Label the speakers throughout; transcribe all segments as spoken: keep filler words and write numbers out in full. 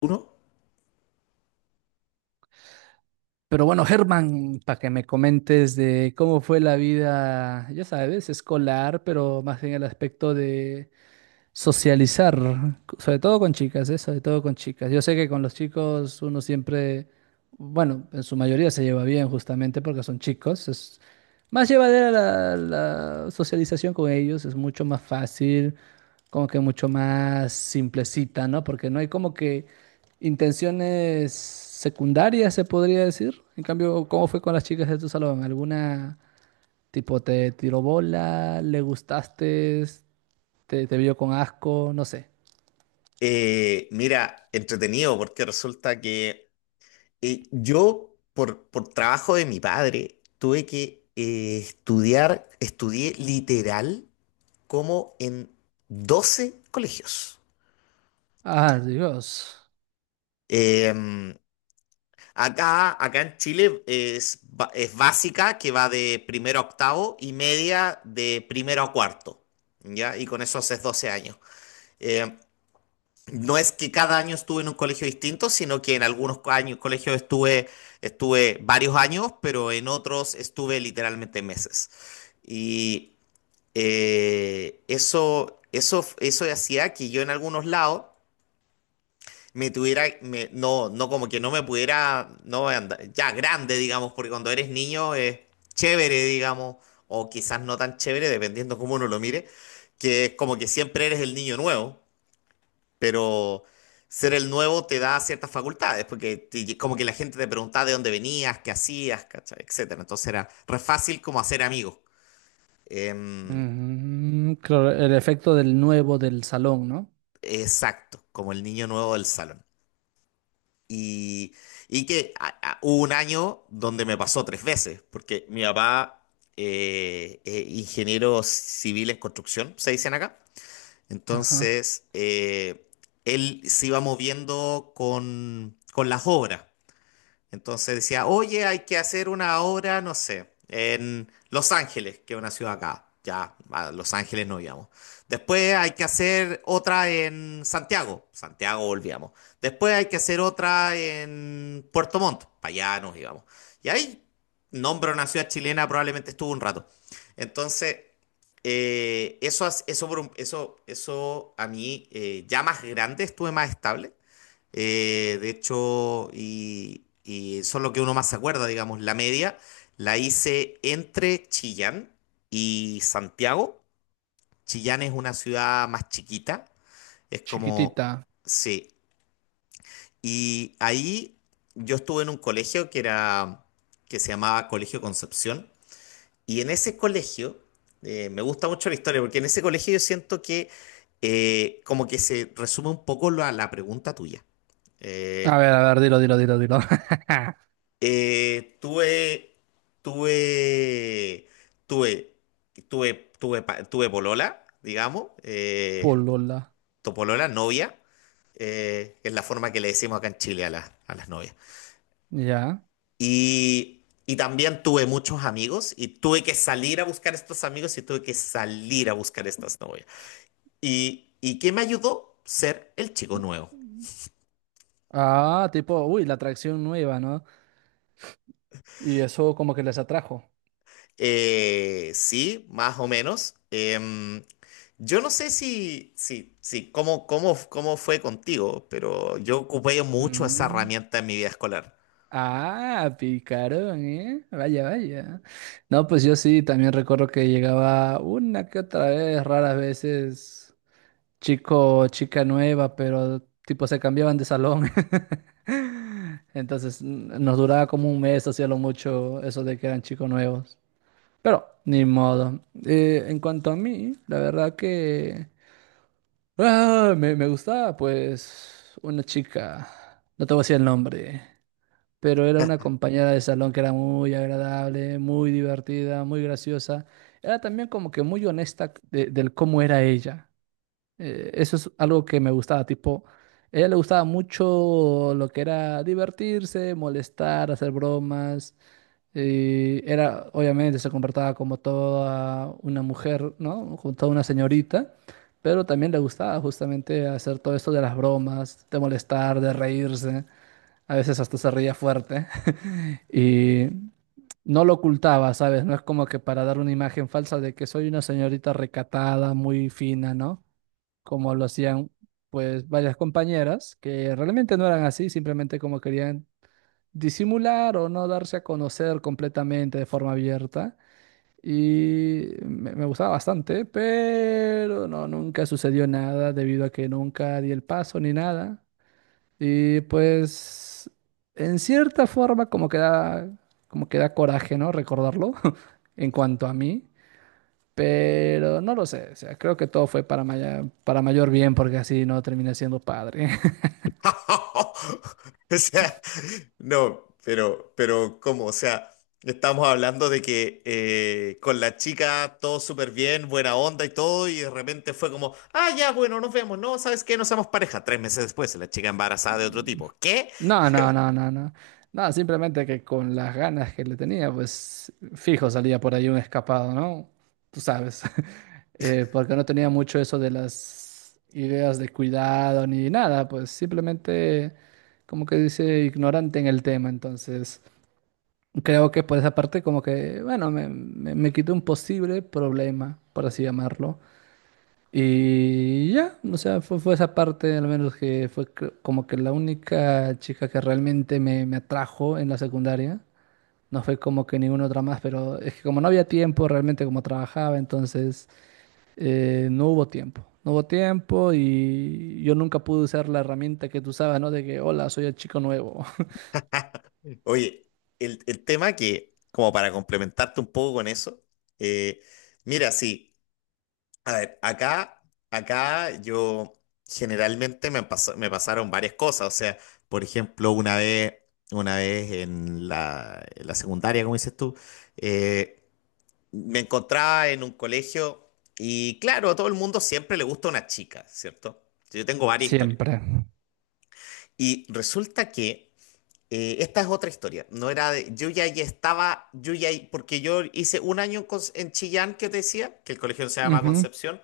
Speaker 1: uno,
Speaker 2: Pero bueno, Germán, para que me comentes de cómo fue la vida, ya sabes, escolar, pero más en el aspecto de socializar, sobre todo con chicas, ¿eh? Sobre todo con chicas. Yo sé que con los chicos uno siempre, bueno, en su mayoría se lleva bien justamente porque son chicos. Es más llevadera la, la socialización con ellos, es mucho más fácil como que mucho más simplecita, ¿no? Porque no hay como que intenciones secundarias, se podría decir. En cambio, ¿cómo fue con las chicas de tu salón? ¿Alguna tipo te tiró bola, le gustaste, te, te vio con asco, no sé?
Speaker 1: eh, mira, entretenido porque resulta que eh, yo, por, por trabajo de mi padre, tuve que eh, estudiar, estudié literal como en doce colegios.
Speaker 2: Ah, Dios.
Speaker 1: Em, acá, acá en Chile es, ba- es básica, que va de primero a octavo, y media de primero a cuarto, ¿ya? Y con eso haces doce años. Eh, No es que cada año estuve en un colegio distinto, sino que en algunos co- años, colegios estuve, estuve varios años, pero en otros estuve literalmente meses. Y eh, eso, eso, eso hacía que yo en algunos lados me tuviera, me- no, no como que no me pudiera, no andar- ya grande, digamos, porque cuando eres niño es chévere, digamos, o quizás no tan chévere, dependiendo cómo uno lo mire, que es como que siempre eres el niño nuevo, pero ser el nuevo te da ciertas facultades, porque te- como que la gente te preguntaba de dónde venías, qué hacías, ¿cachai?, etcétera. Entonces era re fácil como hacer amigos. Em,
Speaker 2: Mm, claro, el efecto del nuevo del salón, ¿no?
Speaker 1: exacto, como el niño nuevo del salón. Y, y que a- a- hubo un año donde me pasó tres veces, porque mi papá eh, es ingeniero civil en construcción, se dicen acá.
Speaker 2: Ajá.
Speaker 1: Entonces, eh, él se iba moviendo con, con las obras. Entonces decía: oye, hay que hacer una obra, no sé, en Los Ángeles, que es una ciudad acá. Ya, a Los Ángeles no íbamos. Después hay que hacer otra en Santiago. Santiago volvíamos. Después hay que hacer otra en Puerto Montt. Para allá nos íbamos. Y ahí, nombro una ciudad chilena, probablemente estuvo un rato. Entonces, eh, eso, as- eso, por un- eso, eso a mí, eh, ya más grande, estuve más estable. Eh, de hecho, y, y son lo que uno más se acuerda, digamos, la media la hice entre Chillán y Santiago. Chillán es una ciudad más chiquita, es como,
Speaker 2: Chiquitita.
Speaker 1: sí. Y ahí yo estuve en un colegio que era, que se llamaba Colegio Concepción, y en ese colegio, eh, me gusta mucho la historia, porque en ese colegio yo siento que eh, como que se resume un poco la, la pregunta tuya.
Speaker 2: A
Speaker 1: Eh,
Speaker 2: ver, a ver, dilo, dilo, dilo, dilo.
Speaker 1: Eh, tuve, tuve, tuve, tuve, tuve, pa- tuve polola, digamos, eh,
Speaker 2: Polola.
Speaker 1: tu polola, novia, eh, que es la forma que le decimos acá en Chile a, las a las novias.
Speaker 2: Ya.
Speaker 1: Y, y también tuve muchos amigos y tuve que salir a buscar estos amigos y tuve que salir a buscar estas novias. ¿Y, y qué me ayudó? Ser el chico nuevo.
Speaker 2: Ah, tipo, uy, la atracción nueva, ¿no? Y eso como que les atrajo.
Speaker 1: Eh, sí, más o menos. Em, yo no sé si, si, si cómo, cómo, cómo fue contigo, pero yo ocupé mucho esa
Speaker 2: Mm.
Speaker 1: herramienta en mi vida escolar.
Speaker 2: Ah, picaron, ¿eh? Vaya, vaya. No, pues yo sí, también recuerdo que llegaba una que otra vez, raras veces, chico o chica nueva, pero tipo se cambiaban de salón. Entonces n- nos duraba como un mes, hacía lo mucho eso de que eran chicos nuevos. Pero, ni modo. Eh, en cuanto a mí, la verdad que... Ah, me, me gustaba, pues, una chica, no te voy a decir el nombre, pero era una compañera de salón que era muy agradable, muy divertida, muy graciosa. Era también como que muy honesta de- del cómo era ella. Eh, eso es algo que me gustaba, tipo, a ella le gustaba mucho lo que era divertirse, molestar, hacer bromas. Eh, era, obviamente, se comportaba como toda una mujer, ¿no? Como toda una señorita, pero también le gustaba justamente hacer todo esto de las bromas, de molestar, de reírse, a veces hasta se reía fuerte y no lo ocultaba, ¿sabes? No es como que para dar una imagen falsa de que soy una señorita recatada, muy fina, ¿no? Como lo hacían, pues, varias compañeras que realmente no eran así, simplemente como querían disimular o no darse a conocer completamente de forma abierta. Y me, me gustaba bastante, pero no, nunca sucedió nada debido a que nunca di el paso ni nada. Y pues, en cierta forma, como que da, como que da coraje, ¿no? Recordarlo en cuanto a mí. Pero no lo sé, o sea, creo que todo fue para, maya- para mayor bien porque así no terminé siendo padre.
Speaker 1: O sea, no, pero, pero ¿cómo? O sea, estamos hablando de que eh, con la chica todo súper bien, buena onda y todo, y de repente fue como, ah, ya, bueno, nos vemos. No, ¿sabes qué? No somos pareja. Tres meses después, la chica embarazada de otro tipo. ¿Qué?
Speaker 2: No, no, no, no, no. No, simplemente que con las ganas que le tenía, pues fijo salía por ahí un escapado, ¿no? Tú sabes. Eh, porque no tenía mucho eso de las ideas de cuidado ni nada, pues simplemente como que dice ignorante en el tema. Entonces, creo que por esa parte como que, bueno, me, me, me quitó un posible problema, por así llamarlo. Y ya, o sea, fue, fue esa parte, al menos que fue cre- como que la única chica que realmente me, me atrajo en la secundaria. No fue como que ninguna otra más, pero es que como no había tiempo, realmente como trabajaba, entonces eh, no hubo tiempo. No hubo tiempo y yo nunca pude usar la herramienta que tú usabas, ¿no? De que, hola, soy el chico nuevo.
Speaker 1: Oye, el, el tema, que, como para complementarte un poco con eso, eh, mira, sí, a ver, acá, acá yo generalmente me pasó- me pasaron varias cosas. O sea, por ejemplo, una vez, una vez en la, en la secundaria, como dices tú, eh, me encontraba en un colegio y claro, a todo el mundo siempre le gusta una chica, ¿cierto? Yo tengo varias historias.
Speaker 2: Siempre.
Speaker 1: Y resulta que eh, esta es otra historia. No era de, yo ya ahí estaba, yo ya, ahí- porque yo hice un año en, Cons- en Chillán, que te decía, que el colegio se llama
Speaker 2: Ujú.
Speaker 1: Concepción,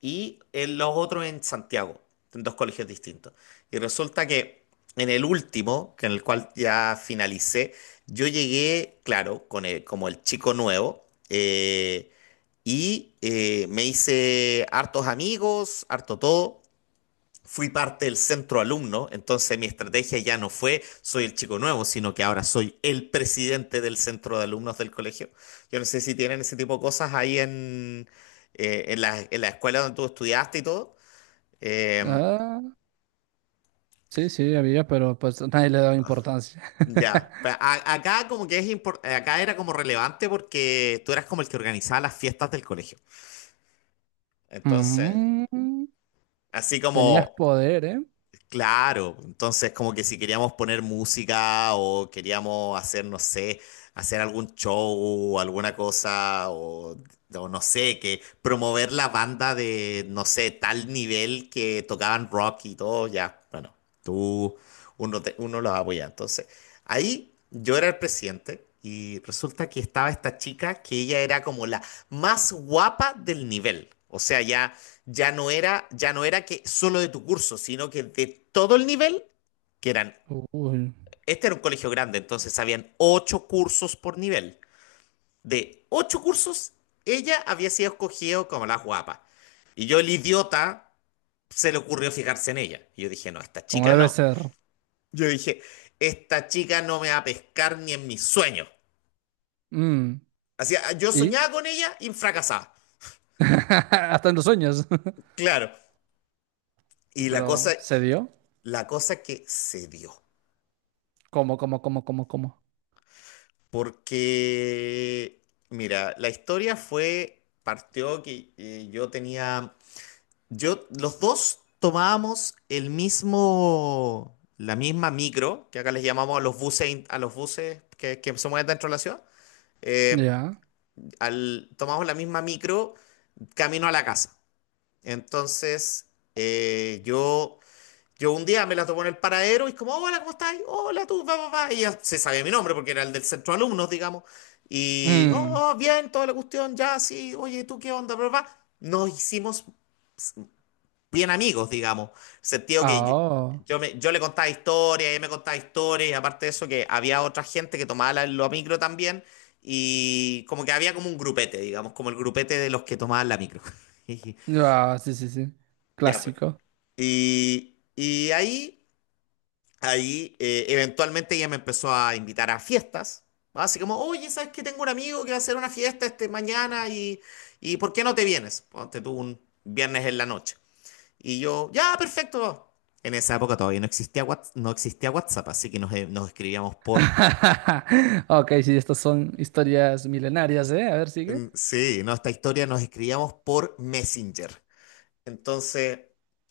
Speaker 1: y en los otros en Santiago, en dos colegios distintos. Y resulta que en el último, que en el cual ya finalicé, yo llegué, claro, con el- como el chico nuevo, eh, y eh, me hice hartos amigos, harto todo, fui parte del centro alumno. Entonces mi estrategia ya no fue soy el chico nuevo, sino que ahora soy el presidente del centro de alumnos del colegio. Yo no sé si tienen ese tipo de cosas ahí en, eh, en la, en la escuela donde tú estudiaste y todo. Eh,
Speaker 2: Ah, sí, sí, había, pero pues nadie le daba importancia.
Speaker 1: ya, Pa- a- acá como que es impor- acá era como relevante porque tú eras como el que organizaba las fiestas del colegio. Entonces,
Speaker 2: Mm,
Speaker 1: así
Speaker 2: tenías
Speaker 1: como,
Speaker 2: poder, ¿eh?
Speaker 1: claro, entonces como que si queríamos poner música o queríamos hacer, no sé, hacer algún show, alguna cosa, o, o no sé, que promover la banda de, no sé, tal nivel que tocaban rock y todo, ya, bueno, tú, uno, te- uno los apoya. Entonces, ahí yo era el presidente y resulta que estaba esta chica que ella era como la más guapa del nivel. O sea, ya ya no era, ya no era que solo de tu curso, sino que de todo el nivel, que eran,
Speaker 2: Uy,
Speaker 1: este era un colegio grande, entonces habían ocho cursos por nivel. De ocho cursos, ella había sido escogida como la guapa. Y yo, el idiota, se le ocurrió fijarse en ella. Y yo dije, no, esta
Speaker 2: como
Speaker 1: chica
Speaker 2: debe
Speaker 1: no.
Speaker 2: ser.
Speaker 1: Yo dije, esta chica no me va a pescar ni en mis sueños.
Speaker 2: Mm,
Speaker 1: Así, yo
Speaker 2: ¿y?
Speaker 1: soñaba con ella y fracasaba.
Speaker 2: Hasta en los sueños.
Speaker 1: Claro.
Speaker 2: ¿Y
Speaker 1: Y la cosa,
Speaker 2: pero se dio?
Speaker 1: la cosa que se dio.
Speaker 2: ¿Cómo, cómo, cómo, cómo, cómo?
Speaker 1: Porque, mira, la historia fue, partió que eh, yo tenía, yo, los dos tomábamos el mismo, la misma micro, que acá les llamamos a los buses, in- a los buses que, que se mueven dentro de la ciudad, eh,
Speaker 2: Ya.
Speaker 1: al, tomamos la misma micro camino a la casa. Entonces, eh, yo yo un día me la topo en el paradero y es como, hola, ¿cómo estás? Hola, tú, va, va, va. Y ella se sabía mi nombre porque era el del centro de alumnos, digamos. Y,
Speaker 2: Mm.
Speaker 1: oh, oh, bien, toda la cuestión, ya, sí, oye, ¿tú qué onda? Bla, bla, bla. Nos hicimos bien amigos, digamos. En el sentido que
Speaker 2: Ah,
Speaker 1: yo,
Speaker 2: oh.
Speaker 1: yo me- yo le contaba historias, ella me contaba historias, y aparte de eso, que había otra gente que tomaba la, la micro también. Y como que había como un grupete, digamos, como el grupete de los que tomaban la micro.
Speaker 2: Ah, sí, sí, sí.
Speaker 1: Ya, pues.
Speaker 2: Clásico.
Speaker 1: Y, y ahí. Ahí eh, eventualmente ella me empezó a invitar a fiestas. ¿No? Así como, oye, ¿sabes que tengo un amigo que va a hacer una fiesta este mañana y, y por qué no te vienes? Ponte tú un viernes en la noche. Y yo, ya, perfecto. En esa época todavía no existía WhatsApp, no existía WhatsApp, así que nos, eh, nos escribíamos por...
Speaker 2: Ok, sí, estas son historias milenarias, ¿eh? A ver, sigue.
Speaker 1: mm, Sí, nuestra historia, nos escribíamos por Messenger. Entonces,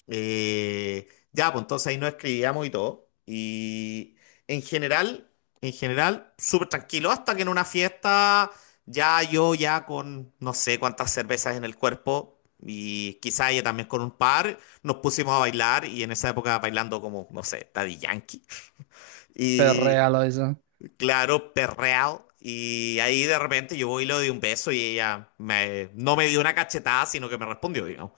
Speaker 1: eh, ya, pues entonces ahí nos escribíamos y todo. Y en general, en general, súper tranquilo, hasta que en una fiesta, ya yo ya con no sé cuántas cervezas en el cuerpo. Y quizá ella también con un par, nos pusimos a bailar y en esa época bailando como, no sé, Daddy Yankee. Y
Speaker 2: Perréalo eso.
Speaker 1: claro, perreado. Y ahí de repente yo voy y le doy un beso y ella me, no me dio una cachetada, sino que me respondió, digamos.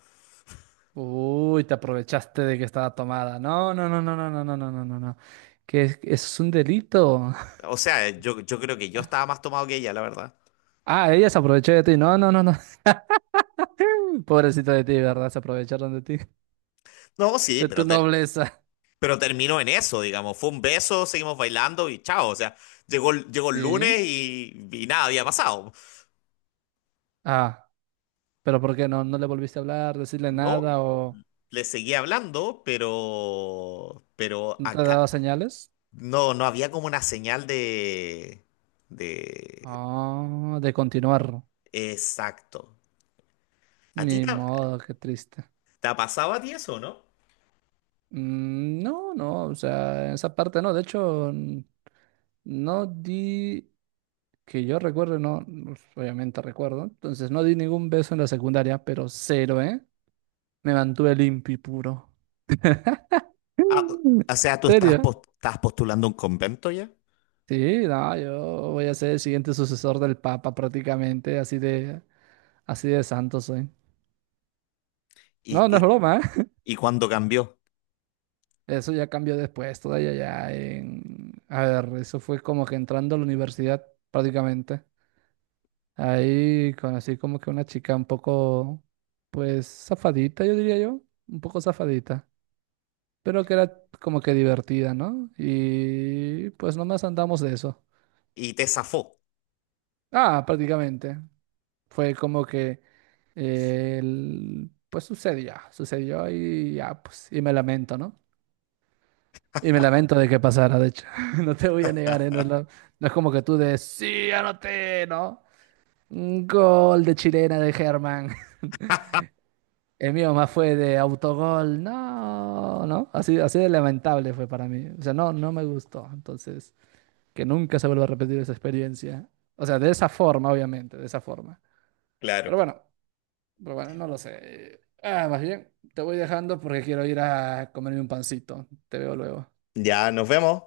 Speaker 2: Uy, te aprovechaste de que estaba tomada. No, no, no, no, no, no, no, no, no, no, no. Que es- eso es un delito.
Speaker 1: O sea, yo, yo creo que yo estaba más tomado que ella, la verdad.
Speaker 2: Ah, ella se aprovechó de ti. No, no, no, no. Pobrecito de ti, ¿verdad? Se aprovecharon de ti,
Speaker 1: No, sí,
Speaker 2: de tu
Speaker 1: pero, te-
Speaker 2: nobleza.
Speaker 1: pero terminó en eso, digamos. Fue un beso, seguimos bailando y chao. O sea, llegó, el- llegó el
Speaker 2: ¿Y?
Speaker 1: lunes y, y nada había pasado.
Speaker 2: Ah, pero ¿por qué no? ¿No le volviste a hablar, decirle
Speaker 1: No,
Speaker 2: nada o
Speaker 1: le seguí hablando, pero, pero
Speaker 2: no te
Speaker 1: acá
Speaker 2: daba señales?
Speaker 1: no, no había como una señal de, de...
Speaker 2: Ah, de continuar.
Speaker 1: Exacto. ¿A ti
Speaker 2: Ni
Speaker 1: te, ha-
Speaker 2: modo, qué triste.
Speaker 1: te ha pasado a ti eso, no?
Speaker 2: Mm, no, no, o sea, en esa parte no. De hecho, n- no di, que yo recuerdo, no, pues, obviamente recuerdo. Entonces no di ningún beso en la secundaria, pero cero, ¿eh? Me mantuve limpio y puro.
Speaker 1: Ah,
Speaker 2: ¿En
Speaker 1: o sea, tú estás,
Speaker 2: serio?
Speaker 1: pos- estás postulando un convento ya
Speaker 2: Sí, no, yo voy a ser el siguiente sucesor del Papa prácticamente, así de, así de santo soy.
Speaker 1: y,
Speaker 2: No, no es
Speaker 1: y
Speaker 2: broma, ¿eh?
Speaker 1: y cuando cambió
Speaker 2: Eso ya cambió después, todavía ya en... A ver, eso fue como que entrando a la universidad prácticamente. Ahí conocí como que una chica un poco, pues, zafadita, yo diría yo, un poco zafadita, pero que era como que divertida, ¿no? Y pues nomás andamos de eso.
Speaker 1: y te zafó.
Speaker 2: Ah, prácticamente. Fue como que, eh, el- pues sucedió, sucedió y ya, pues, y me lamento, ¿no? Y me lamento de que pasara, de hecho. No te voy a negar, ¿eh? No es, lo- no es como que tú de, sí, anoté, ¿no? Un gol de chilena de Germán. El mío más fue de autogol, no, ¿no? Así, así de lamentable fue para mí. O sea, no, no me gustó. Entonces, que nunca se vuelva a repetir esa experiencia. O sea, de esa forma, obviamente, de esa forma.
Speaker 1: Claro.
Speaker 2: Pero bueno. Pero bueno, no lo sé. Ah, más bien, te voy dejando porque quiero ir a comerme un pancito. Te veo luego.
Speaker 1: Ya nos vemos.